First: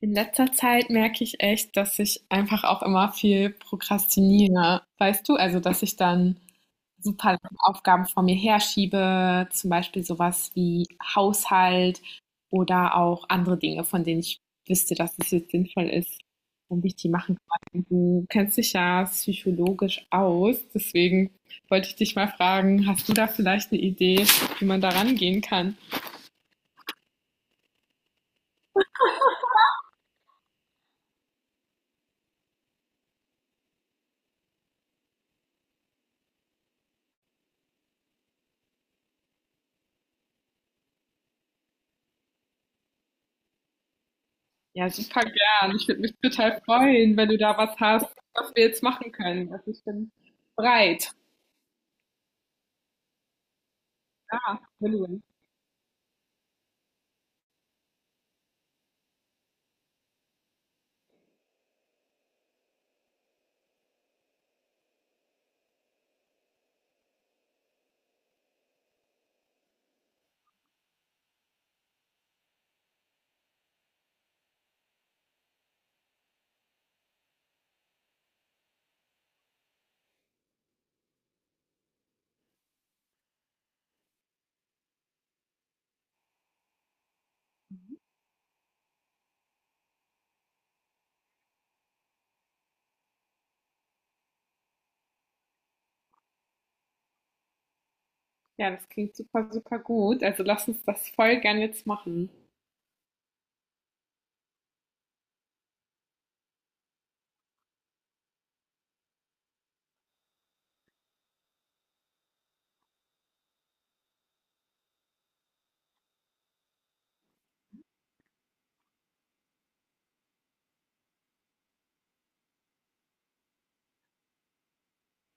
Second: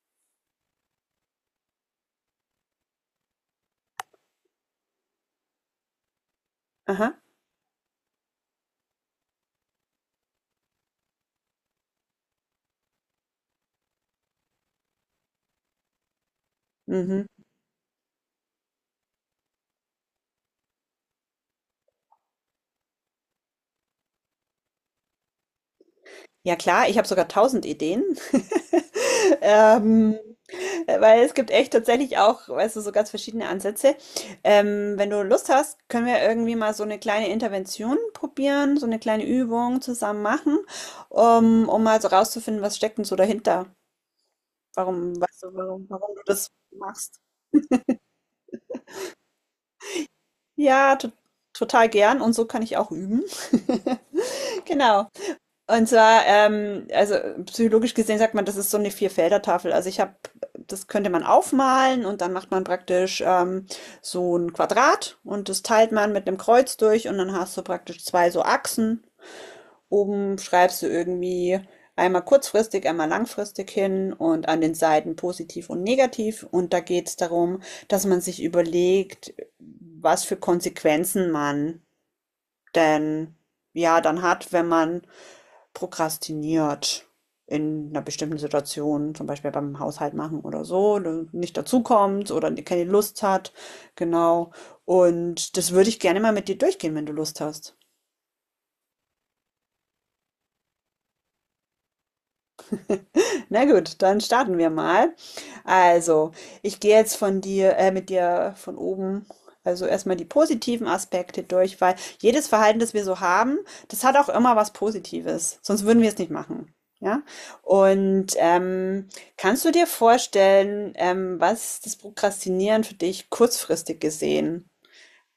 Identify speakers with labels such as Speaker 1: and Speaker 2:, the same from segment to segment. Speaker 1: In letzter Zeit merke ich echt, dass ich einfach auch immer viel prokrastiniere. Weißt du, also dass ich dann
Speaker 2: Aha,
Speaker 1: super lange Aufgaben vor mir herschiebe, zum Beispiel sowas wie Haushalt oder auch andere Dinge, von denen ich wüsste, dass es jetzt sinnvoll ist, damit ich die
Speaker 2: mhm.
Speaker 1: machen kann. Du kennst dich ja psychologisch aus, deswegen wollte ich dich mal fragen, hast du da vielleicht eine Idee, wie man da rangehen kann?
Speaker 2: Ja klar, ich habe sogar tausend Ideen. Ähm, weil es gibt echt tatsächlich auch, weißt du, so ganz verschiedene Ansätze. Wenn du Lust hast, können wir irgendwie mal so eine kleine Intervention probieren, so eine kleine Übung zusammen machen, um mal so rauszufinden, was steckt denn so dahinter?
Speaker 1: Ja,
Speaker 2: Warum,
Speaker 1: super
Speaker 2: weißt du,
Speaker 1: gern. Ich
Speaker 2: warum,
Speaker 1: würde
Speaker 2: warum
Speaker 1: mich
Speaker 2: du das
Speaker 1: total freuen,
Speaker 2: machst?
Speaker 1: wenn du da was hast, was wir jetzt machen können. Also ich bin
Speaker 2: Ja, to
Speaker 1: bereit.
Speaker 2: total gern und so kann ich auch üben.
Speaker 1: Ja,
Speaker 2: Genau.
Speaker 1: Willen.
Speaker 2: Und zwar, also psychologisch gesehen sagt man, das ist so eine Vierfelder-Tafel. Also ich habe, das könnte man aufmalen und dann macht man praktisch so ein Quadrat und das teilt man mit einem Kreuz durch und dann hast du praktisch zwei so Achsen. Oben schreibst du irgendwie einmal kurzfristig, einmal langfristig hin und an den Seiten positiv und negativ. Und da geht es darum, dass man sich überlegt, was für Konsequenzen man denn ja dann hat, wenn man prokrastiniert in einer bestimmten Situation, zum Beispiel beim Haushalt machen oder so, ne, nicht dazukommt oder ne keine Lust hat, genau. Und das würde ich gerne mal mit dir durchgehen, wenn du Lust hast.
Speaker 1: Ja, das klingt super, super gut. Also lass uns das voll gern jetzt machen.
Speaker 2: Na gut, dann starten wir mal. Also, ich gehe jetzt von dir, mit dir von oben, also erstmal die positiven Aspekte durch, weil jedes Verhalten, das wir so haben, das hat auch immer was Positives. Sonst würden wir es nicht machen. Ja? Und kannst du dir vorstellen, was das Prokrastinieren für dich kurzfristig gesehen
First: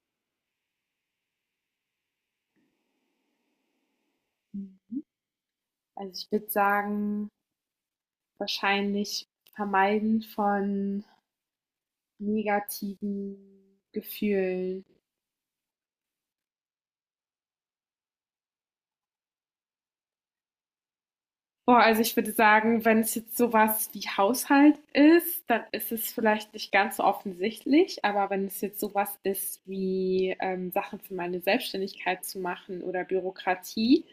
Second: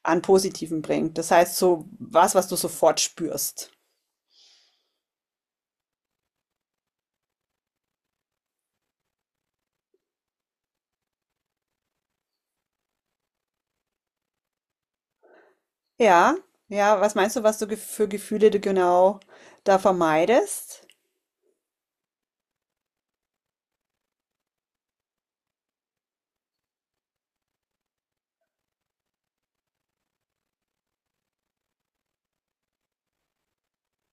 Speaker 2: an Positiven bringt? Das heißt, so was, was du sofort spürst.
Speaker 1: Also ich würde sagen, wahrscheinlich vermeiden von negativen Gefühlen.
Speaker 2: Ja, ja, was meinst du, was du gef für Gefühle du genau da vermeidest?
Speaker 1: Boah, also ich würde sagen, wenn es jetzt sowas wie Haushalt ist, dann ist es vielleicht nicht ganz so offensichtlich, aber wenn es jetzt sowas ist wie Sachen für meine Selbstständigkeit zu machen oder Bürokratie,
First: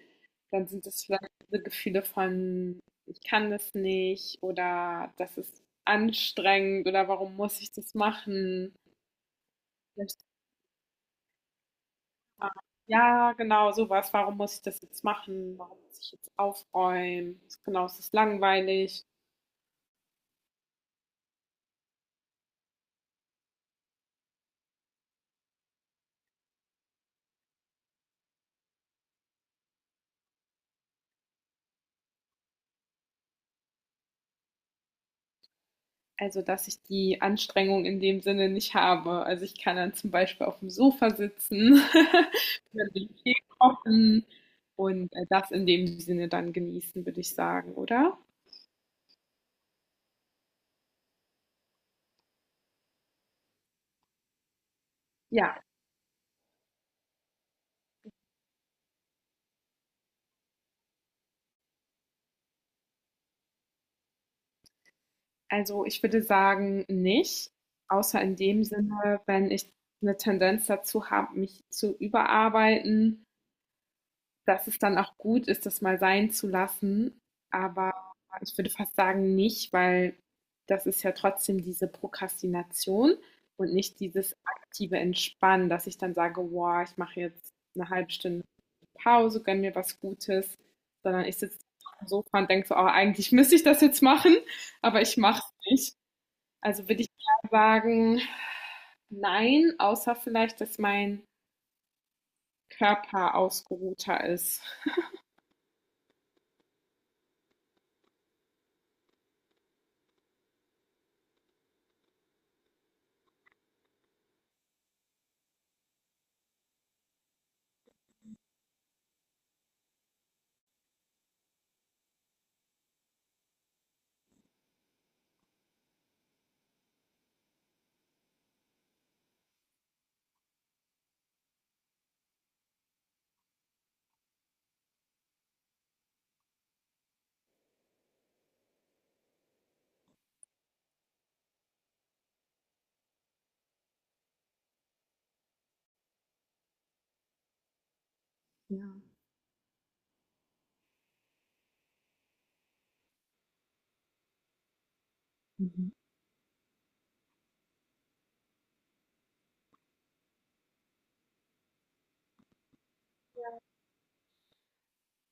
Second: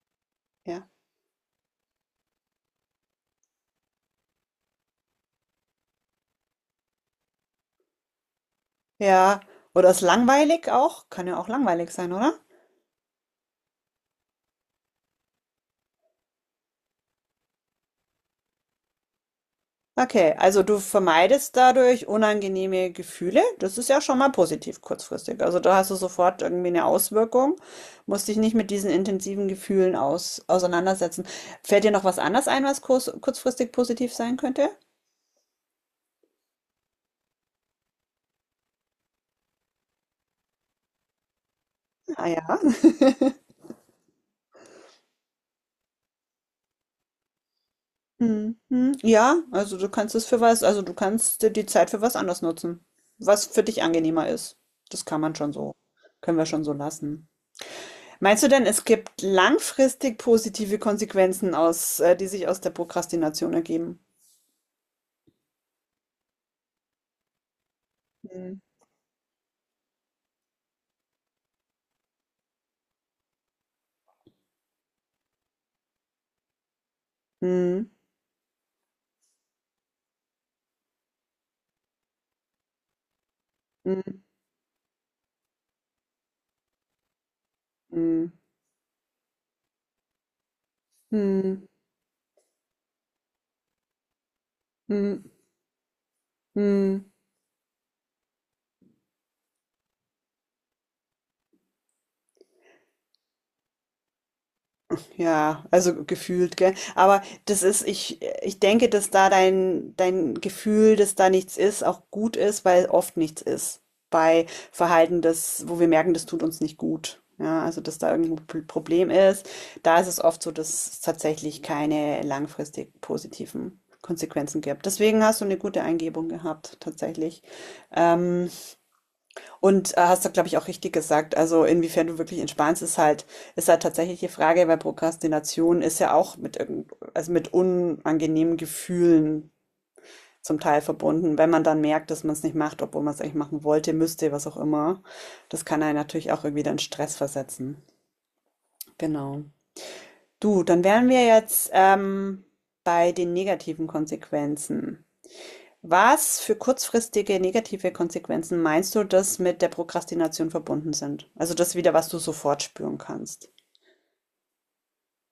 Speaker 1: dann sind
Speaker 2: Ja,
Speaker 1: es vielleicht diese Gefühle von, ich kann das nicht oder das ist anstrengend oder warum muss ich das machen?
Speaker 2: ja. Oder ist
Speaker 1: Vielleicht,
Speaker 2: langweilig auch? Kann ja auch langweilig sein, oder?
Speaker 1: ah, ja, genau, sowas. Warum muss ich das jetzt machen? Warum muss ich jetzt aufräuen? Genau, es ist langweilig.
Speaker 2: Okay, also du vermeidest dadurch unangenehme Gefühle. Das ist ja schon mal positiv kurzfristig. Also da hast du sofort irgendwie eine Auswirkung, musst dich nicht mit diesen intensiven Gefühlen auseinandersetzen. Fällt dir noch was anderes ein, was kurzfristig positiv sein könnte?
Speaker 1: Also, dass ich die Anstrengung in dem Sinne nicht habe. Also, ich kann dann zum Beispiel auf dem Sofa sitzen,
Speaker 2: Ah ja.
Speaker 1: mir den Tee kochen und, das in dem Sinne dann genießen, würde ich sagen, oder?
Speaker 2: Mhm. Ja, also du kannst es für was, also du kannst dir die Zeit für was anderes nutzen, was für dich angenehmer ist. Das kann man schon
Speaker 1: Ja,
Speaker 2: so, können wir schon so lassen. Meinst du denn, es gibt langfristig positive Konsequenzen die sich aus der Prokrastination ergeben?
Speaker 1: also ich würde sagen, nicht, außer in
Speaker 2: Mhm.
Speaker 1: dem Sinne, wenn ich eine Tendenz dazu habe, mich zu überarbeiten, dass es dann auch gut ist, das mal sein zu lassen.
Speaker 2: Mhm.
Speaker 1: Aber ich würde fast sagen, nicht, weil das ist ja trotzdem diese Prokrastination und nicht
Speaker 2: Mhm.
Speaker 1: dieses aktive Entspannen, dass ich dann sage, wow, ich mache jetzt eine halbe
Speaker 2: Mhm.
Speaker 1: Stunde Pause, gönne mir was Gutes, sondern ich sitze
Speaker 2: Mhm.
Speaker 1: auf dem Sofa und denke so, oh, eigentlich müsste ich das jetzt machen, aber ich
Speaker 2: Mhm.
Speaker 1: mache es nicht. Also würde ich
Speaker 2: Mhm.
Speaker 1: eher sagen, nein, außer vielleicht, dass mein Körper ausgeruhter ist.
Speaker 2: Ja, also gefühlt, gell? Aber das ist, ich denke, dass da dein, dein Gefühl, dass da nichts ist, auch gut ist, weil oft nichts ist. Bei Verhalten, das, wo wir merken, das tut uns nicht gut. Ja, also dass da irgendein Problem ist. Da ist es oft so, dass es tatsächlich keine langfristig positiven Konsequenzen gibt. Deswegen hast du eine gute Eingebung gehabt, tatsächlich. Ähm, und hast du, glaube ich, auch richtig gesagt. Also inwiefern du wirklich entspannst, ist halt tatsächlich die Frage, weil Prokrastination ist ja auch also mit unangenehmen Gefühlen zum Teil verbunden. Wenn man dann merkt, dass man es nicht macht, obwohl man es eigentlich machen wollte, müsste, was auch immer, das kann einen natürlich auch irgendwie dann Stress versetzen.
Speaker 1: Ja.
Speaker 2: Genau. Du, dann wären wir jetzt bei den negativen Konsequenzen.
Speaker 1: Mhm.
Speaker 2: Was für kurzfristige negative Konsequenzen meinst du, dass mit der Prokrastination verbunden sind? Also das wieder, was du sofort spüren kannst.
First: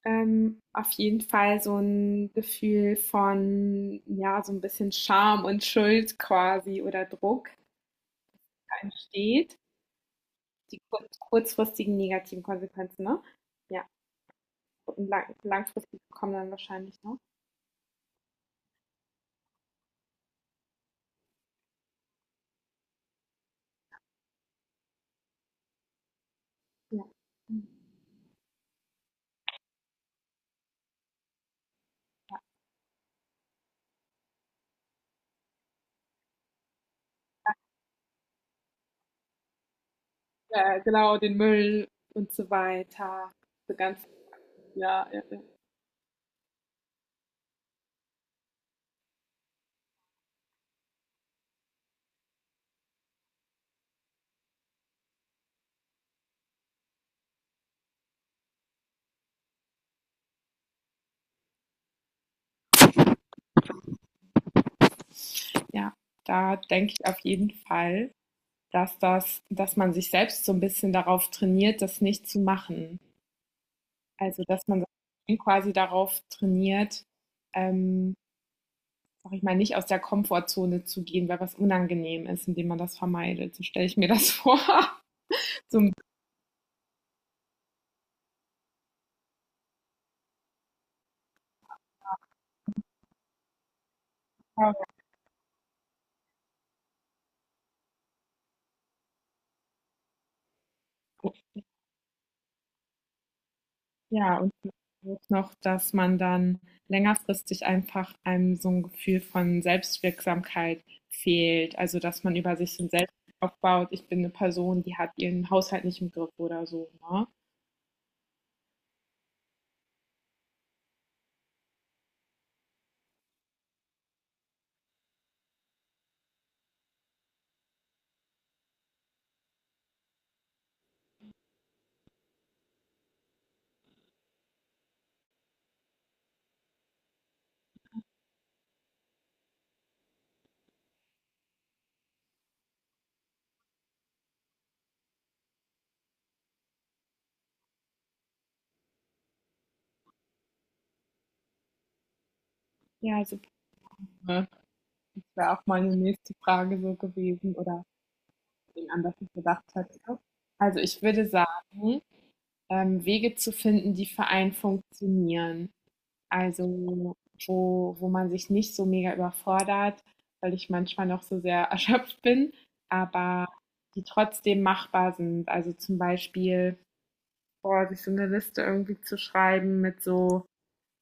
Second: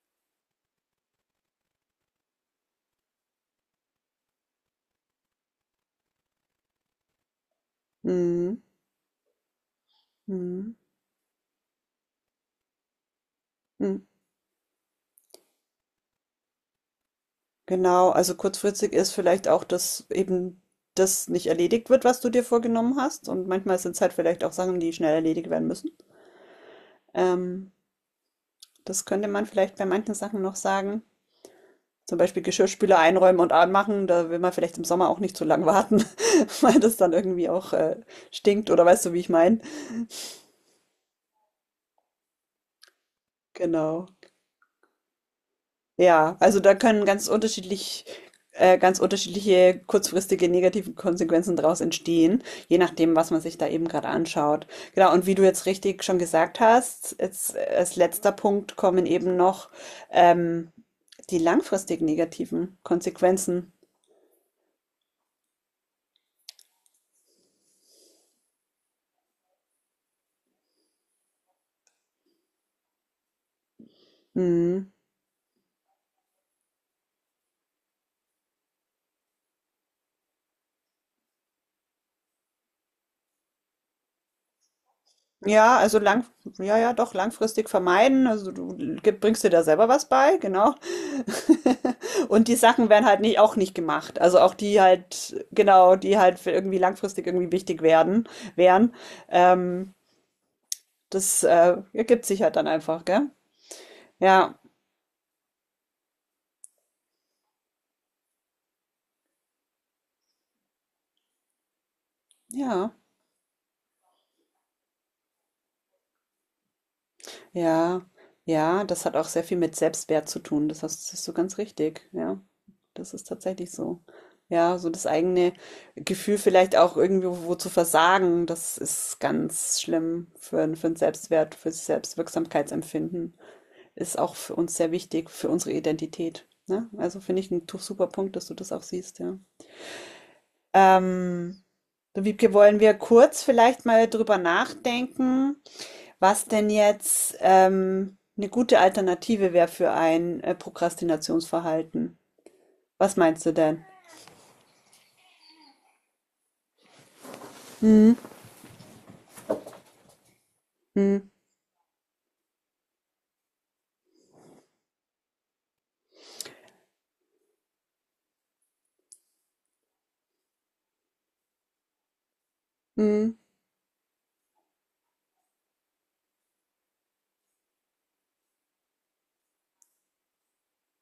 Speaker 1: Auf jeden Fall so ein Gefühl von, ja, so ein bisschen Scham und Schuld quasi oder Druck,
Speaker 2: Mhm.
Speaker 1: der entsteht.
Speaker 2: Mhm.
Speaker 1: Die kurzfristigen negativen Konsequenzen, ne? Ja,
Speaker 2: Mhm.
Speaker 1: und langfristig kommen dann wahrscheinlich, ne?
Speaker 2: Genau, also kurzfristig ist vielleicht auch, dass eben das nicht erledigt wird, was du dir vorgenommen hast. Und manchmal sind es halt vielleicht auch Sachen, die schnell erledigt werden müssen.
Speaker 1: Ja.
Speaker 2: Ähm, das könnte man vielleicht bei manchen Sachen noch sagen. Zum Beispiel Geschirrspüler einräumen und anmachen. Da will man vielleicht im Sommer auch nicht zu lang warten, weil das dann irgendwie auch stinkt oder weißt du, wie ich meine.
Speaker 1: Ja, genau, den Müll und so weiter. So ganz
Speaker 2: Genau.
Speaker 1: ja, ja, ja.
Speaker 2: Ja, also da können ganz unterschiedliche kurzfristige negative Konsequenzen daraus entstehen, je nachdem, was man sich da eben gerade anschaut. Genau, und wie du jetzt richtig schon gesagt hast, jetzt als letzter Punkt kommen eben noch ähm, die langfristig negativen Konsequenzen.
Speaker 1: Ja, da denke ich auf jeden Fall, dass man sich selbst so ein bisschen darauf trainiert, das nicht zu machen. Also, dass man
Speaker 2: Mhm.
Speaker 1: quasi darauf trainiert, ähm, sag ich mal, nicht aus der Komfortzone zu gehen, weil was unangenehm ist, indem man das vermeidet. So stelle ich mir das vor.
Speaker 2: Ja,
Speaker 1: So ein-
Speaker 2: also ja, ja, doch, langfristig vermeiden. Also du bringst dir da selber was bei, genau. Und die Sachen werden halt nicht, auch nicht gemacht. Also auch die halt, genau, die halt für irgendwie langfristig irgendwie wichtig werden, wären. Ähm, das ergibt sich halt dann einfach, gell?
Speaker 1: ja, und
Speaker 2: Ja,
Speaker 1: auch noch, dass man dann längerfristig einfach einem so ein Gefühl von Selbstwirksamkeit fehlt. Also, dass man über sich so ein
Speaker 2: ja,
Speaker 1: Selbst aufbaut. Ich bin eine Person, die hat ihren Haushalt nicht im Griff oder so. Ne?
Speaker 2: ja, ja, das hat auch sehr viel mit Selbstwert zu tun. Das ist so ganz richtig, ja. Das ist tatsächlich so. Ja, so das eigene Gefühl vielleicht auch irgendwo wo zu versagen, das ist ganz schlimm für den Selbstwert, für das Selbstwirksamkeitsempfinden. Ist auch für uns sehr wichtig, für unsere Identität. Ne? Also finde ich ein super Punkt, dass du das auch siehst, ja. Ähm, Du Wiebke, wollen wir kurz vielleicht mal drüber nachdenken, was denn jetzt eine gute Alternative wäre für ein Prokrastinationsverhalten? Was
Speaker 1: Ja,
Speaker 2: meinst
Speaker 1: super.
Speaker 2: du denn?
Speaker 1: Das wäre auch meine nächste Frage so gewesen. Oder
Speaker 2: Hm,
Speaker 1: ihn an, was ich gedacht hatte. Also ich würde
Speaker 2: hm.
Speaker 1: sagen, Wege zu finden, die für einen funktionieren. Also wo man sich nicht so mega überfordert, weil ich manchmal noch so sehr erschöpft bin,
Speaker 2: Mhm.
Speaker 1: aber die trotzdem machbar sind. Also zum Beispiel, boah, sich so eine Liste irgendwie zu schreiben mit so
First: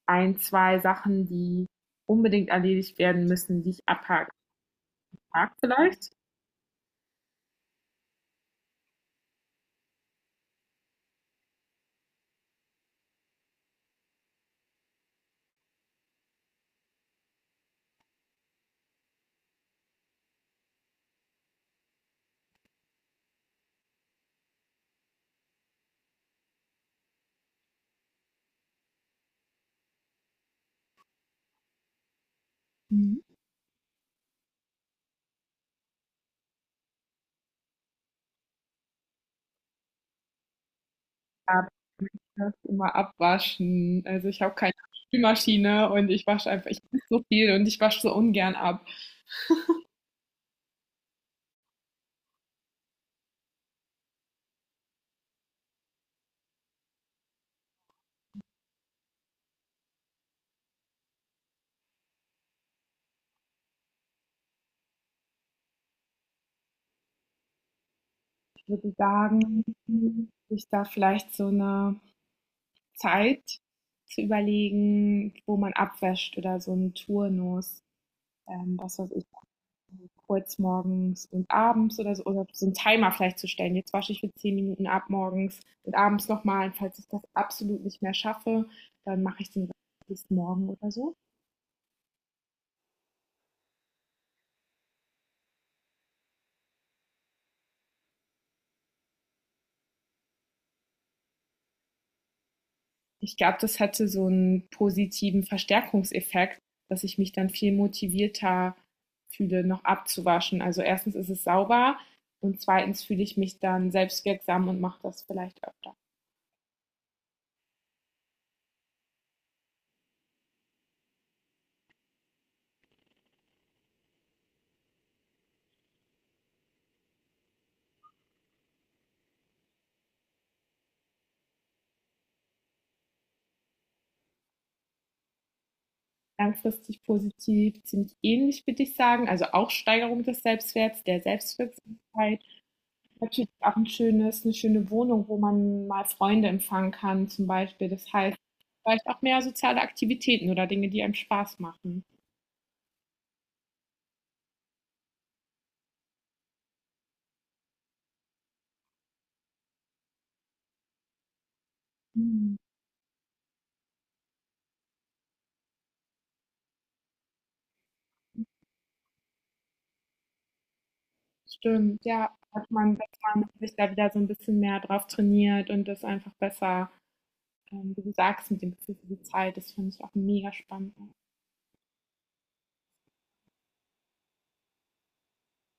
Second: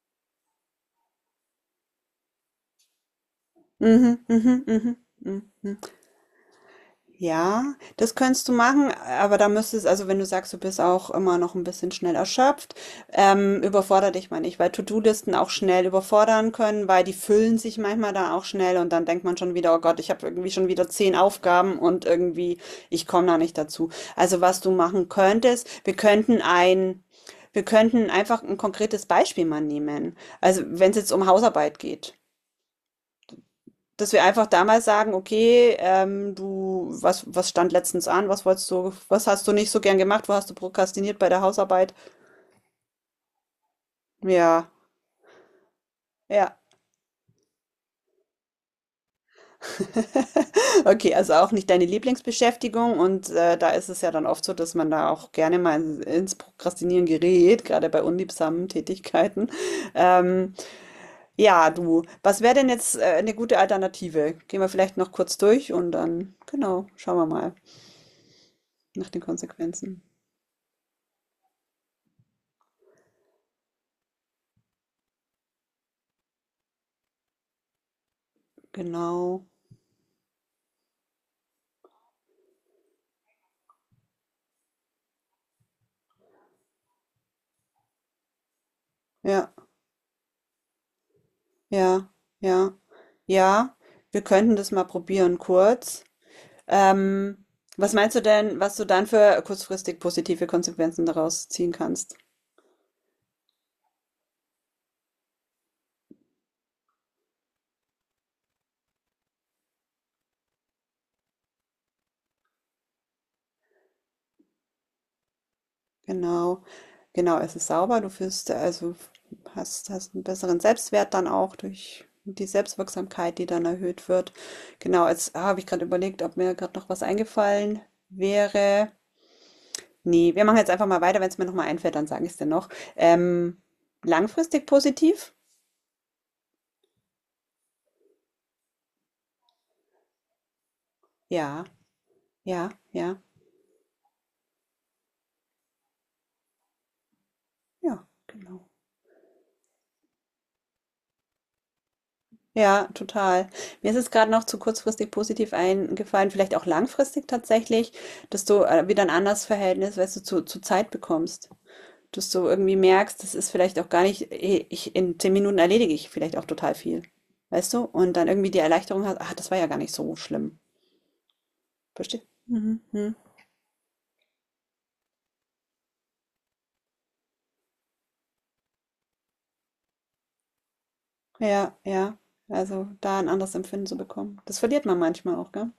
Speaker 1: ein, zwei Sachen, die unbedingt erledigt werden müssen, die ich
Speaker 2: Mhm,
Speaker 1: abhaken
Speaker 2: mhm, mhm, mhm,
Speaker 1: mag
Speaker 2: mhm.
Speaker 1: vielleicht.
Speaker 2: Ja, das könntest du machen, aber da müsstest, also wenn du sagst, du bist auch immer noch ein bisschen schnell erschöpft, überfordere dich mal nicht, weil To-Do-Listen auch schnell überfordern können, weil die füllen sich manchmal dann auch schnell und dann denkt man schon wieder, oh Gott, ich habe irgendwie schon wieder 10 Aufgaben und irgendwie, ich komme da nicht dazu. Also was du machen könntest, wir könnten einfach ein konkretes Beispiel mal nehmen. Also wenn es jetzt um Hausarbeit geht,
Speaker 1: Mhm.
Speaker 2: dass wir einfach damals sagen, okay, du, was stand letztens an? Was wolltest du, was hast du nicht so gern gemacht? Wo hast du prokrastiniert bei der Hausarbeit?
Speaker 1: Das immer abwaschen. Also, ich habe
Speaker 2: Ja,
Speaker 1: keine Spülmaschine und ich wasche
Speaker 2: ja.
Speaker 1: einfach ich esse so viel und ich wasche so ungern ab.
Speaker 2: Okay, also auch nicht deine Lieblingsbeschäftigung und da ist es ja dann oft so, dass man da auch gerne mal ins Prokrastinieren gerät, gerade bei unliebsamen Tätigkeiten. Ähm, ja, du, was wäre denn jetzt eine gute Alternative? Gehen wir vielleicht noch kurz durch und dann, genau, schauen wir mal
Speaker 1: Ich würde
Speaker 2: nach den
Speaker 1: sagen,
Speaker 2: Konsequenzen.
Speaker 1: sich da vielleicht so eine Zeit zu überlegen, wo man abwäscht oder so einen Turnus, was weiß ich,
Speaker 2: Genau.
Speaker 1: kurz morgens und abends oder so 'n Timer vielleicht zu stellen. Jetzt wasche ich für 10 Minuten ab morgens und abends nochmal. Und falls ich das absolut nicht mehr schaffe, dann mache ich
Speaker 2: Ja.
Speaker 1: den Rest bis morgen oder so.
Speaker 2: Ja, ja, ja. Wir könnten das mal probieren, kurz. Ähm, Was meinst du denn, was du dann für kurzfristig positive Konsequenzen daraus ziehen kannst?
Speaker 1: Ich glaube, das hatte so einen positiven Verstärkungseffekt, dass ich mich dann viel motivierter fühle, noch abzuwaschen. Also erstens ist es sauber und zweitens fühle ich mich dann selbstwirksam und mache das vielleicht öfter.
Speaker 2: Genau, genau, es ist sauber, also hast einen besseren Selbstwert dann auch durch die Selbstwirksamkeit, die dann erhöht wird. Genau, jetzt habe ich gerade überlegt, ob mir gerade noch was eingefallen wäre. Nee, wir machen jetzt einfach mal weiter. Wenn es mir nochmal einfällt, dann sage ich es dir noch. Ähm, Langfristig positiv?
Speaker 1: Langfristig positiv, ziemlich ähnlich würde ich sagen. Also auch Steigerung des Selbstwerts, der
Speaker 2: Ja,
Speaker 1: Selbstwirksamkeit.
Speaker 2: ja, ja.
Speaker 1: Natürlich auch ein schönes, eine schöne Wohnung, wo man mal Freunde empfangen kann, zum Beispiel.
Speaker 2: Ja,
Speaker 1: Das heißt,
Speaker 2: genau.
Speaker 1: vielleicht auch mehr soziale Aktivitäten oder Dinge, die einem Spaß machen.
Speaker 2: Ja, total. Mir ist es gerade noch zu kurzfristig positiv eingefallen, vielleicht auch langfristig tatsächlich, dass du wieder ein anderes Verhältnis, weißt du, zu Zeit bekommst. Dass du
Speaker 1: Mhm.
Speaker 2: irgendwie merkst, das ist vielleicht auch gar nicht, in 10 Minuten erledige ich vielleicht auch total viel. Weißt du? Und dann irgendwie die Erleichterung hast, ach, das war ja gar nicht so schlimm.
Speaker 1: Stimmt,
Speaker 2: Verstehst
Speaker 1: ja,
Speaker 2: du?
Speaker 1: dass
Speaker 2: Mhm.
Speaker 1: man dass
Speaker 2: Mhm.
Speaker 1: man sich da wieder so ein bisschen mehr drauf trainiert und das einfach besser, wie du sagst, mit dem Gefühl für die Zeit, das finde ich auch mega spannend.
Speaker 2: Ja, ja. Also da ein anderes Empfinden zu bekommen. Das verliert man manchmal auch, gell?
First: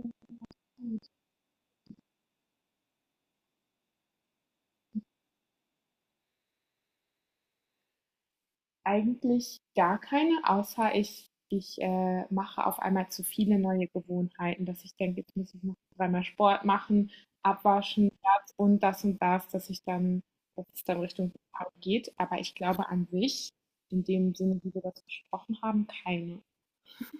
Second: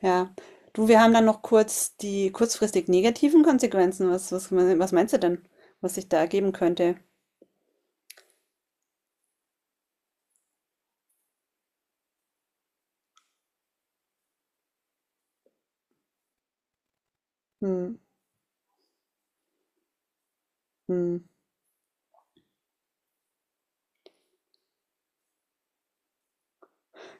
Speaker 2: Ja. Du, wir haben dann noch kurz die kurzfristig negativen Konsequenzen. Was meinst du denn, was sich da ergeben könnte?
Speaker 1: Eigentlich gar keine, außer ich mache auf einmal zu viele neue Gewohnheiten, dass ich denke, jetzt muss ich noch dreimal Sport machen,
Speaker 2: Hm,
Speaker 1: abwaschen, das und das und das, dass es dann
Speaker 2: hm.
Speaker 1: Richtung Burnout geht. Aber ich glaube an sich, in dem Sinne, wie wir das besprochen haben, keine.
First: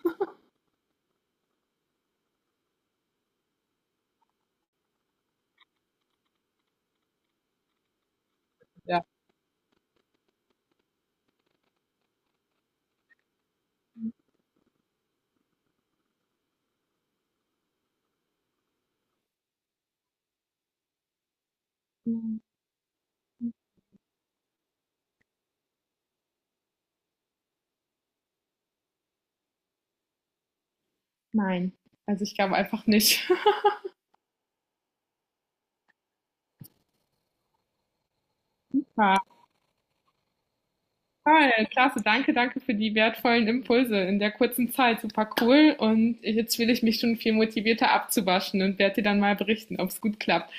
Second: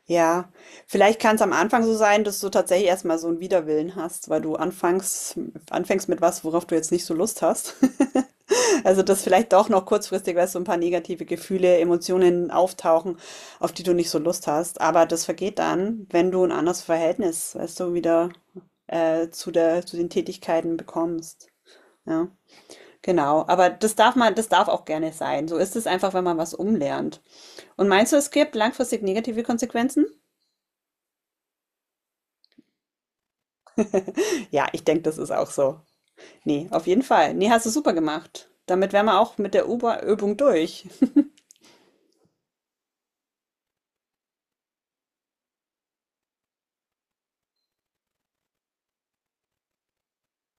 Speaker 2: Ja, vielleicht kann es am Anfang so sein, dass du tatsächlich erstmal so einen Widerwillen hast, weil du anfängst mit was, worauf du jetzt nicht so Lust hast. Also,
Speaker 1: Ja.
Speaker 2: dass vielleicht doch noch kurzfristig weißt, du so ein paar negative Gefühle, Emotionen auftauchen, auf die du nicht so Lust hast. Aber das vergeht dann, wenn du ein anderes Verhältnis, weißt du, wieder zu den Tätigkeiten bekommst. Ja, genau. Aber das darf man, das darf auch gerne sein. So ist es einfach, wenn man was umlernt. Und meinst du, es gibt langfristig negative Konsequenzen?
Speaker 1: Nein, also ich glaube einfach nicht.
Speaker 2: Ja, ich denke, das ist auch so. Nee, auf jeden Fall. Nee, hast du super gemacht. Damit wären
Speaker 1: Ja,
Speaker 2: wir auch mit der Uber-Übung durch.
Speaker 1: toll, klasse, danke, danke für die wertvollen Impulse in der kurzen Zeit. Super cool. Und jetzt fühle ich mich schon viel motivierter abzuwaschen und werde dir dann mal berichten, ob es gut klappt.